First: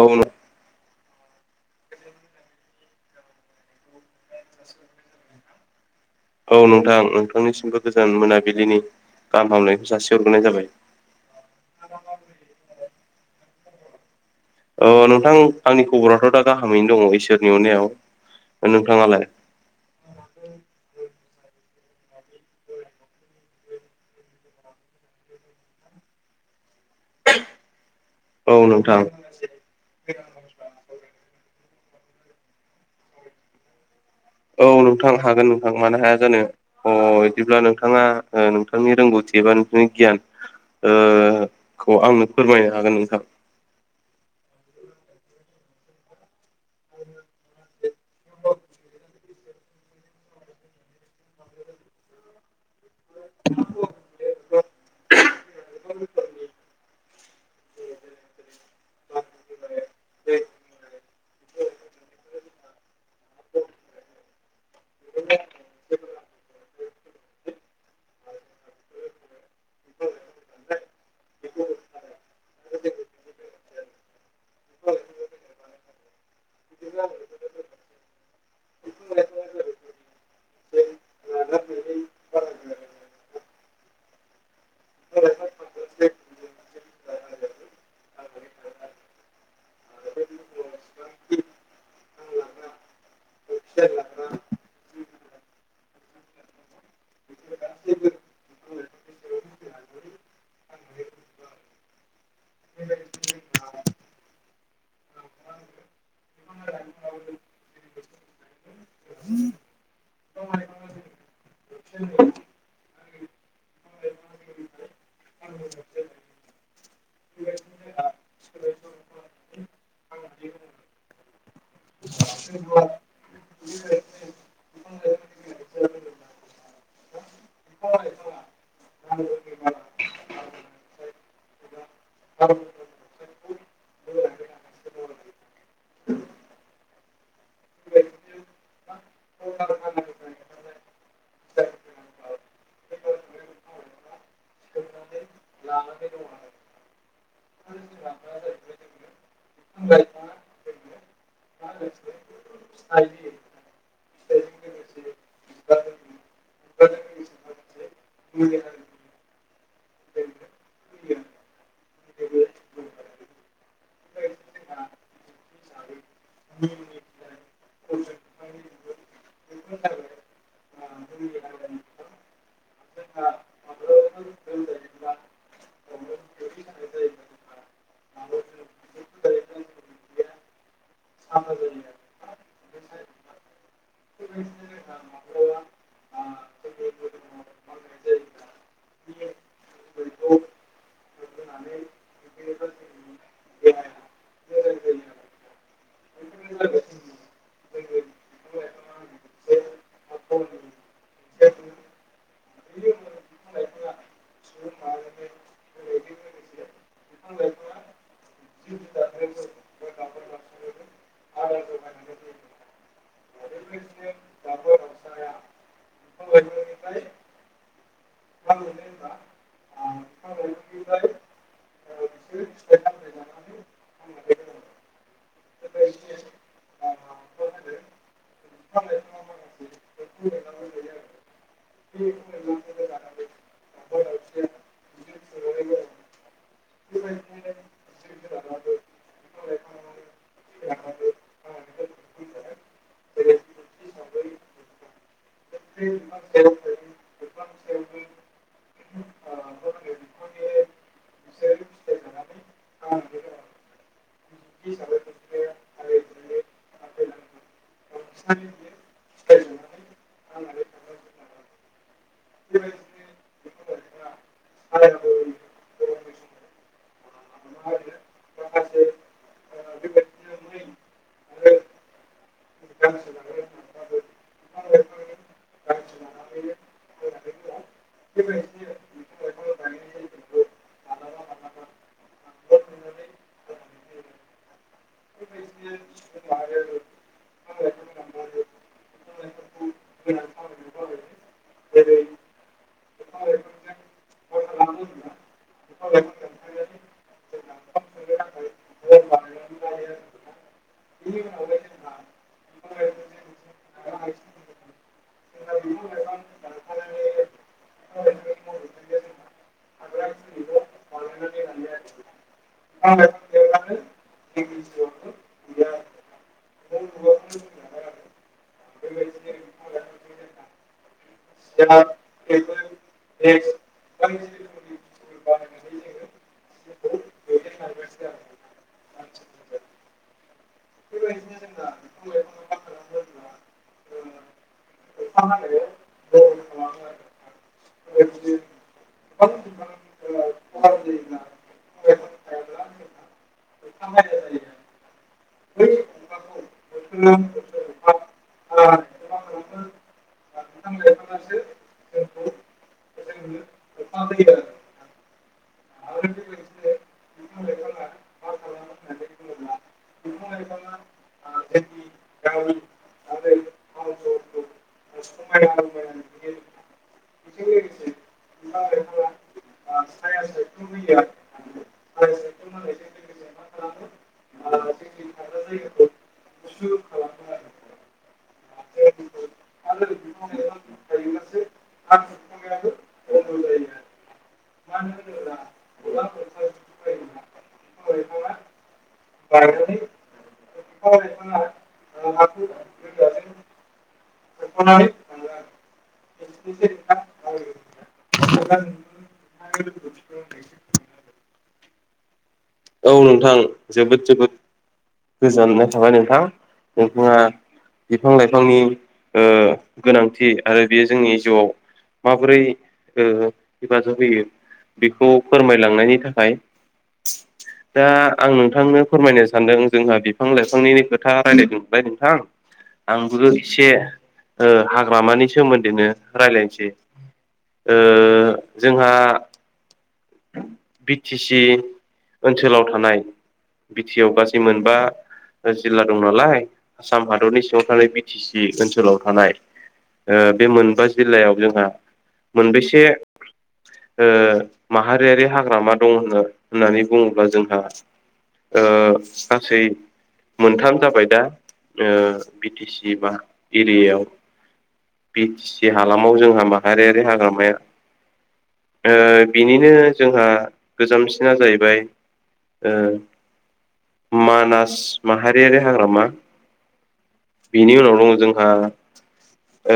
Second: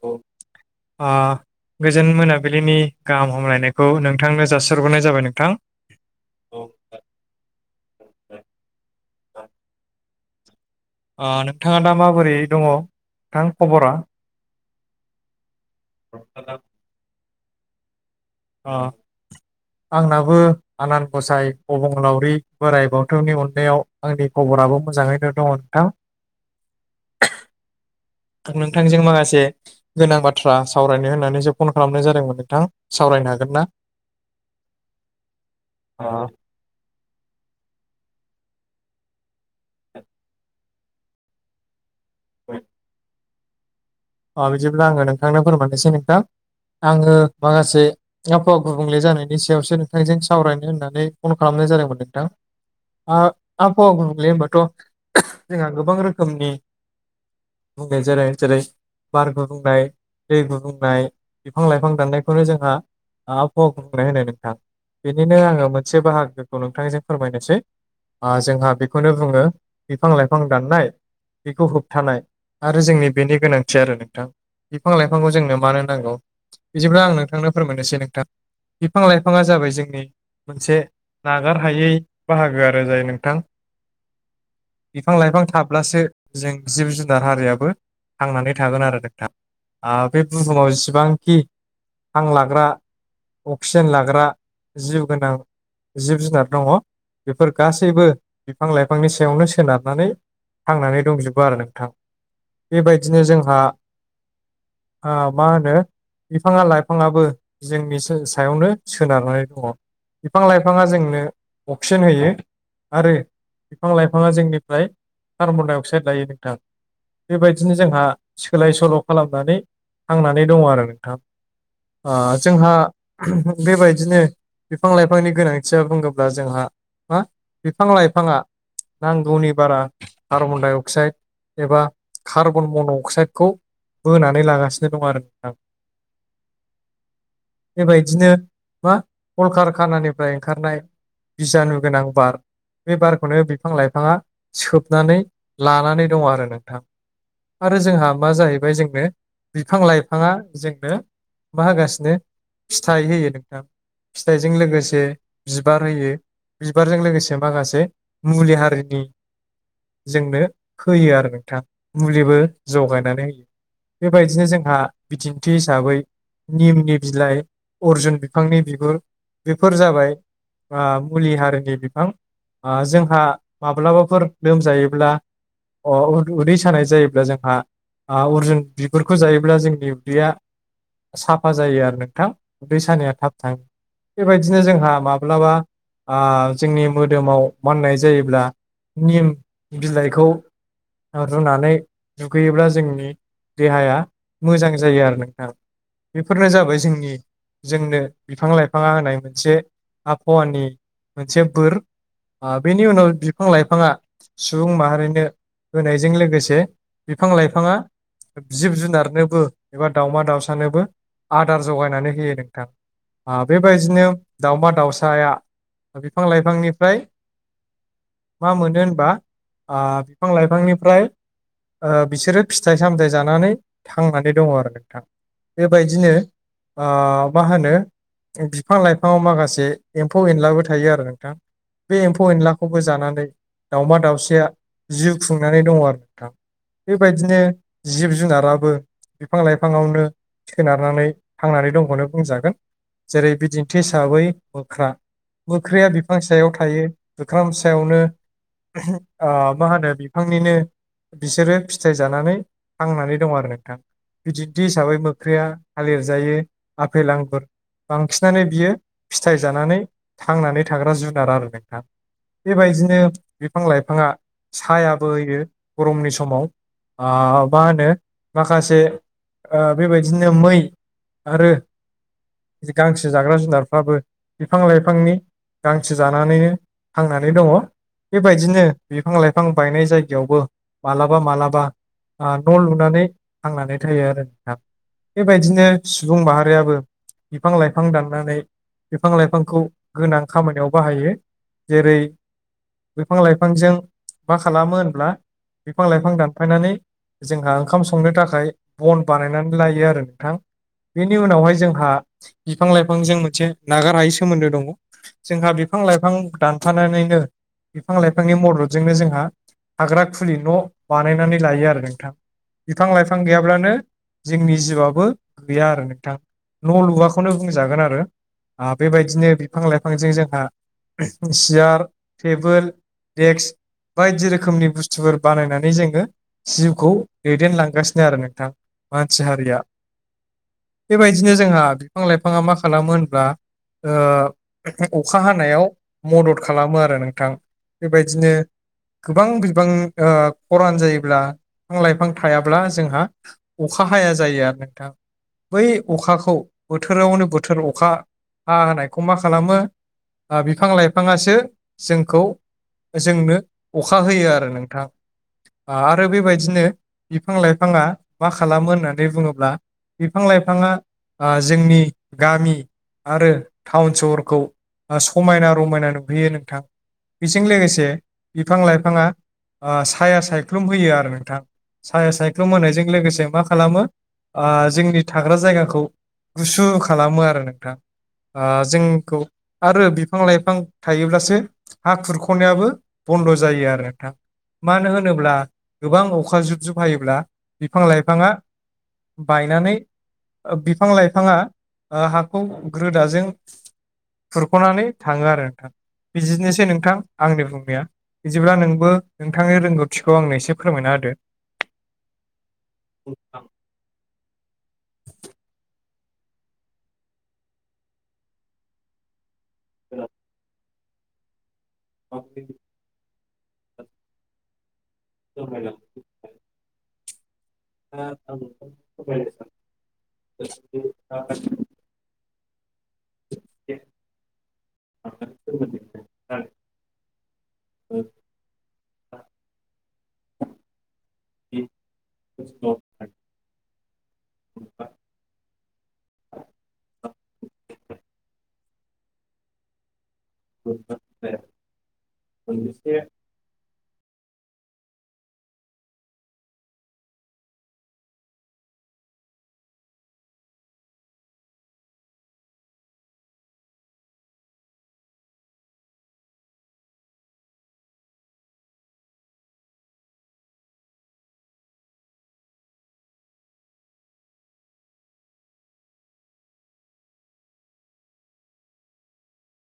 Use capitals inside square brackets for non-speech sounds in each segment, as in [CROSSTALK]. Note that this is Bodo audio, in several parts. औ ओ गोजोन मोनाबिलिनि गाहाम हामलायनाय खौ नोंथांनो जासिहरग्रोनाय जाबाय नोंथां। औ नोंथां नोंथांनिसिमबो गोजान मोनाबिलिनि गाहाम हामलायनायखौ जासि हरग्रोनाय जाबाय। ओ नोंथाङा दा माबोरै दङ नोंथां खबरा? औ नोंथां आंनि खबराथ' दा गाहामैनो दङ इसोरनि अननायाव। अ। नोंथाङालाय आंनाबो आनान गसाइ अबंलावरि बोराय बाथौनि अननायाव आंनि खबराबो मोजाङैनो दङ नोंथां। औ नोंथां नोंथांजों माखासे गोनां बाथ्रा सावरायनो होननानैसो फन खालामनाय जादोंमोन नोंथां सावरायनो हागोन ना? औ नोंथां हागोन नोंथां मानो हाया जानो अ बिदिब्ला नोंथाङा नोंथांनि रोंगौथि एबा नोंसनि गियान ओ खौ आंनो फोरमायनो हागोन नोंथां। अ बिदिब्ला आङो नोंथांनो फोरमायनोसै नोंथां। आङो माखासे आबहावा गुबुंले जानायनि सि सायावसो नोंथांजों सावरायनो होननानै फन खालामनाय जादोंमोन नोंथां। आ-आबहावा गुबुंले होनोमबाथ' जोंहा गोबां रोखोमनि बुंनाय जादों जेरै बार गुबुंनाय दै गुबुंनाय बिफां लाइफां दाननायखौनो जोंहा आबहावा गुबुंनाय होनो नोंथां। बेनिनो आङो मोनसे बाहागोखौ नोंथांजों फोरमायनोसै। ओ जोंहा बेखौनो बुङो बिफां लाइफां दाननाय बेखौ होबथानाय आरो जोंनि बेनि गोनां सै आरो नोंथां बिफां लाइफांखौ जोंनो मानो नांगौ बिदिब्ला आं नोंथांनो फोरमायनोसै नोंथां। बिफां लाइफाङा जाबाय जोंनि मोनसे नागार हायै बाहागो आरो जाय नोंथां बिफां लाइफां थाब्लासो जों जिब जुनार हारियाबो थांनानै थागोन आरो नोंथा ओ बे बुहुमाव जसेबांखि हां लाग्रा अक्सिजेन लाग्रा जिउ गोनां जिब जुनार दङ बेफोर गासैबो बिफां लाइफांनि सायावनो सोनारनानै थांनानै दंजोबो आरो नोंथां बेबायदिनो जोंहा ओ माहोनो बिफाङा लाइफाङाबो जोंनि सायावनो सोनारनानै दङ। बिफां लाइफाङा जोंनो अक्सिजेन होयो आरो बिफां लाइफाङा जोंनिफ्राय कार्बन डाइ अक्साइड लायो नोंथां बेबायदिनो जोंहा सोलाय सोल' खालामनानै थांनानै दङ आरो नोंथां ओ जोंहा बेबायदिनो बिफां लाइफांनि गोनांथिया बुङोब्ला जोंहा हा बिफां लाइफांङा नांगौनि बारा कार्बनडाइ अक्साइड एबा कार्बन मन' अक्साइड खौ बोनानै लागासिनो दं आरो नोंथां बेबायदिनो मा कलकारखानानिफ्राय ओंखारनाय बिजानु गोनां बार बे बारखौनो बिफां लाइफाङा सोबनानै लानानै दङ आरो नोंथां आरो जोंहा मा जाहैबाय जोंनो बिफां लाइफाङा जोंनो मा होगासिनो फिथाइ होयो नोंथां फिथाइजों लोगोसे बिबार होयो बिबारजों लोगोसे माखासे मुलि हारिनि जोंनो होयो आरो नोंथां मुलिबो जगाय नानै बेबायदिनो जोंहा बिदिन्थि हिसाबै निमनि बिलाइ अरजुन बिफांनि बिगुर बेफोर जाबाय आं मुलि हारिनि बिफां जोंहा माब्लाबाफोर लोमजायोब्ला अ उ उदै सानाय जायोब्ला जोंहा अ अरजुन बिगुरखौ जायोब्ला जोंनि उदैया साफा जायो आरो नोंथां उदै सानाया थाब थाङो बेबायदिनो जोंहा माब्लाबा आ जोंनि मोदोमाव माननाय जायोब्ला निम बिलाइखौ रुनानै दुगैयोब्ला जोंनि देहाया मोजां जायो आरो नोंथां बेफोरनो जाबाय जोंनि जोंनो बिफां लाइफाङा होनाय मोनसे आबहावानि मोनसे बोर बेनि उनाव बिफां लाइफाङा सुबुं माहारिनो होनायजों लोगोसे बिफां-लाइफांङा जिब जुनारनोबो एबा दावमा दावसानोबो आदार जगायनानै होयो नोंथां आ बेबायदिनो दावमा दावसाया बिफां -लाइफांनिफ्राय मा मोनो होनबा आ बिफां लाइफांनिफ्राय ओ बिसोरो फिथाइ सामथाइ जानानै थांनानै दङ आरो नोंथां बेबायदिनो मा होनो बिफां लाइफांङाव माखासे एम्फौ एनलाबो थायो आरो नोंथां बे एम्फौ एनलाखौबो जानानै दाउमा दाउसाया जिउ खुंनानै दङ आरो नोंथां बेबायदिनो जिब जुनाराबो बिफां लाइफाङावनो सोनारनानै थांनानै दंखौनो बुंजागोन जेरै-बिदिन्थि हिसाबै मोख्रा मोख्राया बिफां सायाव थायो बोख्राम सायावनो ओ मा होनो बिफांनिनो बिसोरो फि फिथाय जानानै थांनानै दं आरो नोंथां बिदिन्थि हिसाबै मोख्राया थालिर जायो आफेल आंगुर बांसिनानो बियो फिथाइ जानानै थांनानै थाग्रा जुनार आरो नोंथा बेबायदिनो बिफां लाइफाङा सायाबो होयो गरमनि समाव आ मा होनो माखासे ओ बेबायदिनो मै आरो गांसो जाग्रा जुनारफ्राबो बिफां लाइफांनि गांसो जानानैनो थांनानै दङ बेबायदिनो बिफां लाइफां बायनाय जायगायावबो मालाबा मालाब बा न' लुनानै थांनानै थायो आरो बेबायदिनो सुबुं माहारियाबो बिफां लाइफां दाननानै बिफां लाइफांखौ गोनां खामानियाव बाहायो जेरै' बिफां लाइफांजों मा खालामो होनब्ला बिफां लाइफां दान फायनानै जोंहा ओंखाम संनो थाखाय बन बानायनानै लायो आरो नोंथां। बेनि उनावहाय जोंहा बिफां लाइफांजों मोनसे नागारायै सोमोन्दो दङ। जोंहा बिफां लाइफां दानफानानैनो बिफां लाइफांनि मददजोंनो जोंहा हाग्रा खुलि न' नानै लायो आरो नोंथां बिफां लाइफां गैयाब्लानो जोंनि जिउआबो गैया आरो नोंथां न' लुवखौनो बुंजागोन आरो। आ बेबायदिनो बिफां लाइफांजों जोंहा सियार थेबोल देक्स बायदि रोखोमनि बुस्तुफोर बानायनानै जों हो जिउखौ दैदेन लांगासिनो आरो नोंथां मानसि हारिया बेबायदिनो जोंहा बिफां लाइफाङा मा खालामो होनब्ला ओ अखा हानायाव मदद खालामो आरो नोंथां। बेबायदिनो गोबां बिबां ओ खरान जायोब्ला बिफां लाइफां थायाब्ला जोंहा अखा हाया जायो आरो नोंथां। बै अखाखौ बोथोरावनो बोथोर अखा हा हाहोनायखौ मा खालामो आ‌ बिफां लाइफाङासो जोंखौ जोंनो अखा होयो आरो नोंथां। आ आरो बेबायदिनो बिफां लाइफाङा मा खालामो होननानै बुङोब्ला बिफां लाइफाङा आ जोंनि गामि आरो टाउन सहरखौ आ समायना रमायना नुहैयो नोंथां। बेजों लोगोसे बिफां लाइफाङा आ साया सायख्लुम होयो आरो नोंथां। साया सायख्लुम होनायजों लोगोसे मा आ जोंनि थाग्रा जायगाखौ गुसु खालामो आरो नोंथां। आ‌ जोंखौ आरो बिफां लाइफां थायोब्लासो हा खुरख'नायाबो बन्द' जायो आरो नोंथां मानो होनोब्ला गोबां अखा जुब जुब हायोब्ला बिफां लाइफाङा बायनानै बिफां लाइफाङा ओ हाखौ ग्रोदाजों खुरख'नानै थाङो आरो नोंथां बिजिनोसै नोंथां आंनि बुंनाया बिदिब्ला नोंबो नोंथांनि रोंगौथिखौ आंनो एसे फोरमायना होदो? औ नोंथां जोबोद जोबोद गोजोननाय थाबाय नोंथां नोंथाङा बिफां लाइफांनि ओ गोनांथि आरो बेयो जोंनि जिउआव माबोरै ओ हेफाजाब होयो बेखौ फोरमायलांनायनि थाखाय दा आं नोंथांनो फोरमायनो सानदों जोंहा बिफां लाइफांनि खोथा रायलायदों बाय नोंथां आंबो एसे हाग्रामानि सोमोन्दैनो रायलायनोसै ओ जोंहा बि टि सि ओनसोलाव थानाय बि टि आ गासै मोनबा जिल्ला दं नालाय आसाम हादरनि सिङाव थानाय बि टि सि ओनसोलाव थानाय ओ बे मोनबा जिल्लायाव जोंहा मोनबेैसे मोनसे ओ माहारियारि हाग्रामा दं होनो होननानै बुङोब्ला जोंहा ओ साख्रि मोनथाम जाबाय दा ओ बि टि सि बा एरियायाव बि टि सि हालामाव जोंहा माहारियारि हाग्रामाया ओ बिनिनो जोंहा गोजामसिना जाहैबाय ओ। मानास माहारियारि हाग्रामा बिनि उनाव जोंहा ओ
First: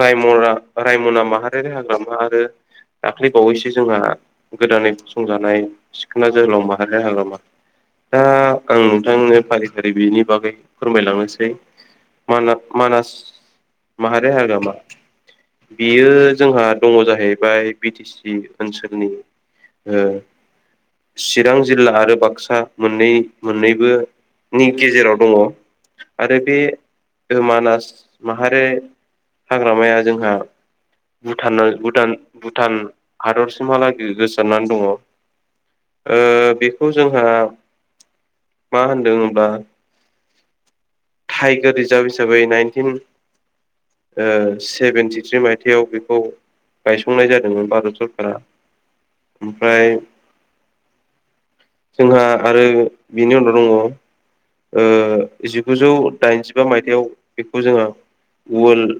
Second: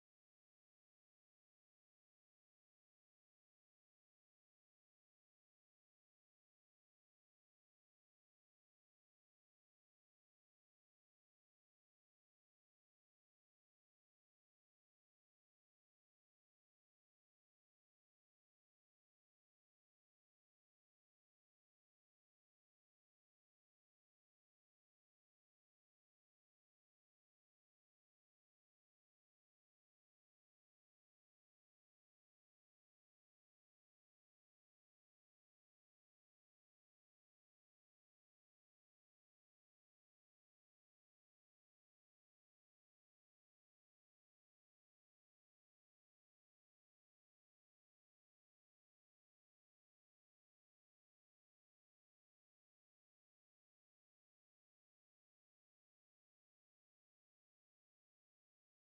रायमना रायमना माहारिारि हाग्रामा आरो दाख्लैबावैसो जोंहा गोदानै गसंजानाय सिखोना जोहोलाव माहारि हाग्रामा दा आं नोंथांनो फारि फारि बेनि बागै फोरमायलांनोसै मानास मानास माहारे हाग्रामा बियो जोंहा दङ जाहैबाय बि टि सि ओनसोलनि ओ चिरां जिल्ला आरो बाक्सा मोननै मोननैबो नि गेजेराव दङ आरो बे मानास माहारि हाग्रामाया जोंहा भुटान भुट भुटान हादरसिमहालागै गोसारनानै दङ ओ बेखौ जोंहा मा होनदों होनोब्ला टाइगार रिजार्भ हिसाबै नाइनटिन ओ सेभेनटिथ्रि मायथाइयाव बेखौ गायसंनाय जादोंमोन भारत सरकारा ओ ओमफ्राय जोंहा आरो बिनि उनाव दङ। ओ जिगुजौ दाइनजिबा मायथाइयाव बेखौ जोङो गुबुन वर्ल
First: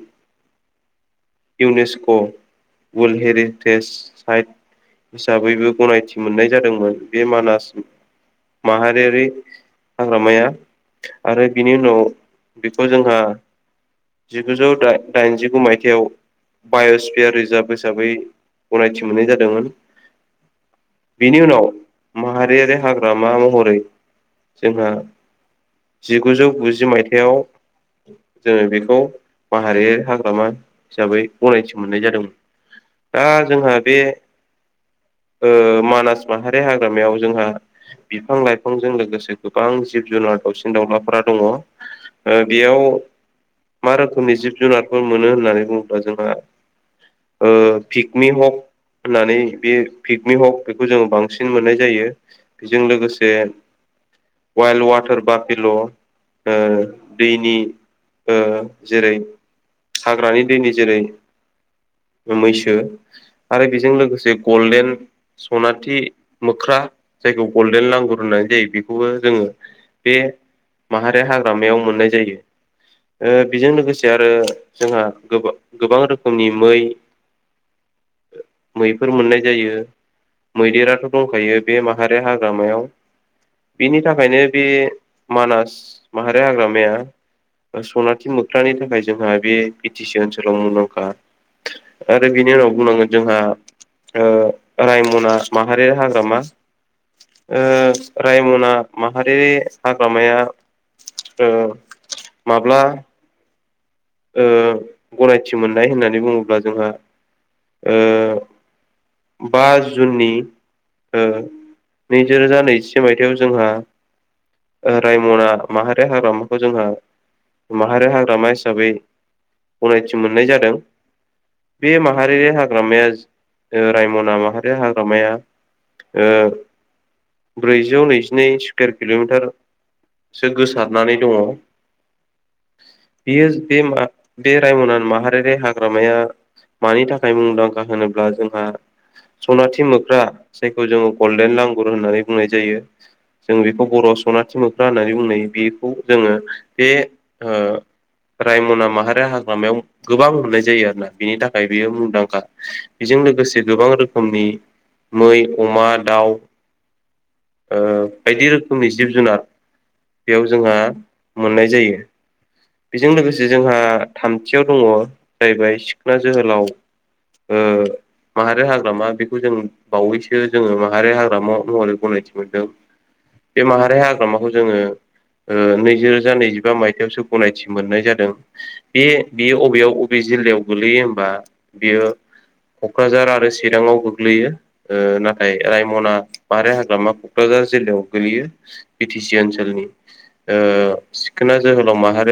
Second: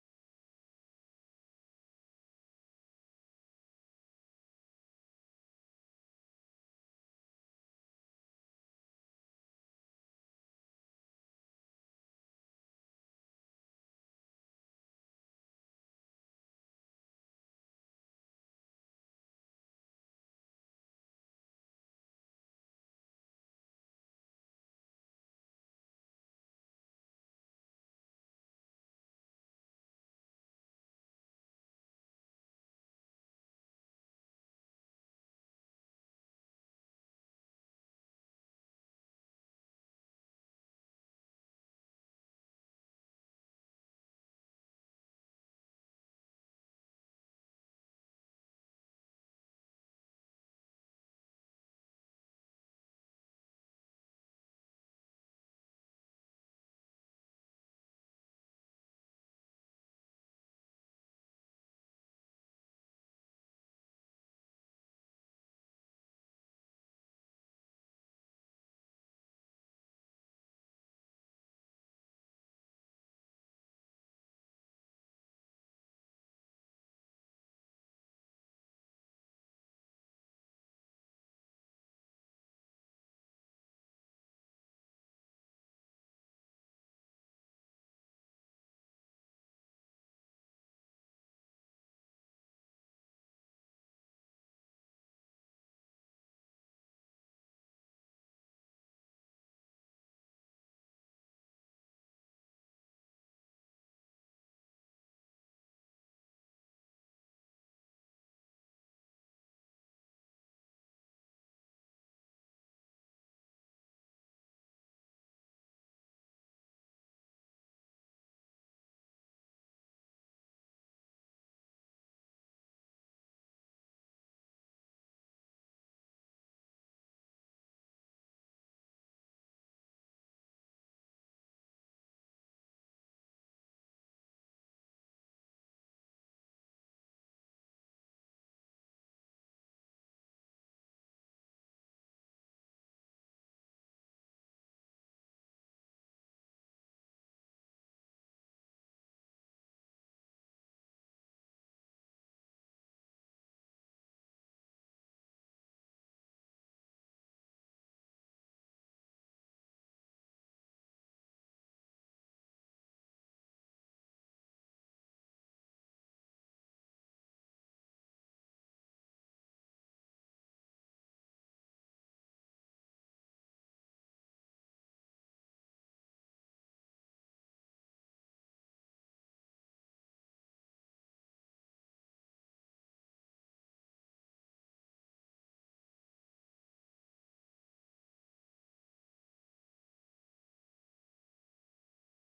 इउनेस्क' वर्ल्ड हेरिटेज साइद हिसाबैबो गनायथि मोननाय जादोंमोन बे मानास माहारियारि हाग्रामाया आरो बिनि उनाव बेखौ जोंहा जिगुजौ दाइनजिगु मायथाइयाव बाय'स्पियार रिजार्भ हिसाबै गोनांथि मोननाय जादोंमोन। बिनि उनाव माहारियारि हाग्रामा महरै जोंहा जिगुजौ गुजि मायथाइाव जोङो बेखौ हाग्रामा हिसाबै मोननाय जादोंमोन। दाजोंहा बे ओ मानास माहारि हाग्रामायाव जोंहा बिफां लाइफांजों लोगोसे गोबां जिब जुनार दावसिन दावउलाफोरा दङ। ओ बेयाव मा रोखोमनि जिब जुनारफोर मोनो होननानै बुङोब्ला जोंहा ओ फिक पिकमि हक होननानै बे पिकमि हक बेखौ जोङो बांसिन मोननाय जायो। बेजों लोगोसे वाइल्ड वाटार बा पल' ओ दैनि ओ जेरै हाग्रानि दैनि जेरै मैसो ओरो बेजों लोगोसे गल्डेन सनाथि मोख्रा जायखौ गल्डेन नांगुर होननानै जायो बेखौबो जोङो। बे माहारि हाग्रामायाव मोननाय जायो। ओ बेजों लोगोसे आरो जोंहा गो गोबां रोखोमनि मै मैफोर मोननाय जायो मैदेराथ' दंखायो बे माहारि हाग्रामायाव बिनि थाखायनो बे मानास माहारि हाग्रामाया सनाथि मोख्रानि थाखाय जोंहा बे बि टि सि ओनसोलाव मुंदांखा आरो बिनि उनाव बुंनांगोन जोंहा ओ रायमना माहारि हाग्रामा ओ रायमना माहारिारि हाग्रामाया औ माब्ला ओ गनायथि मोननाय होननानै बुङोब्ला जोंहा ओ बा जुननि ओ नैजिरोजा नैजिसे मायथाइयाव जोंहा ओ रायमना माहारि हाग्रामाखौ जोंहा माहारि हाग्रामा हिसाबै गनायथि मोननाय जादों। बे माहारिरि हाग्रामाया ओ रायमना माहारि हाग्रामाया ओ ब्रैजौ नैजिनै स्कुवेर किल'मिटार सो गोसारनानै दङ बियो [UNINTELLIGIBLE] बे रायमनान माहारियारि हाग्रामाया मानि थाखाय मुंदांखा होनोब्ला जोंहा सनाथि मोख्रा जायखौ जोङो गलडेन लांगुर होननानै बुंनाय जायो। जों बेखौ बर'आव सनाथि मोख्रा होननानै बुंनाय बेखौ जोङो बे ओ रायमना माहारियारि हाग्रामायाव गोबां मोननाय जायो आरोना बिनि थाखाय बेयो मुंदांखा बेजों लोगोसे गोबां रोखोमनि मै अमा दाउ ओ बायदि रोखोमनि जिब जुनार बेयाव जोंहा मोननाय जायो। बेजों लोगोसे जोंहा थामथियाव दङ' जाहैबाय सिखना जोहोलाव। ओ माहारि हाग्रामा बेखौ जों बावैसो जोङो माहारि हाग्रामा महरै गनायथि मोनदों। बे माहारि हाग्रामाखौ जोङो ओ नैजिरोजा नैजिबा मायथाइयावसो गनायथि मोननाय जादों। बे बियो अबेयाव अबे जिल्लायाव गोलैयो होमबा बियो क'क्रराझार आरो सिराङाव गोग्लैयो। ओ नाथाय रायमना माहारि हाग्रामा क'क्राझार जिल्लायाव गोलैयो। बि टि सि ओनसोलनि ओ सिखोना जोहोलाव माहारि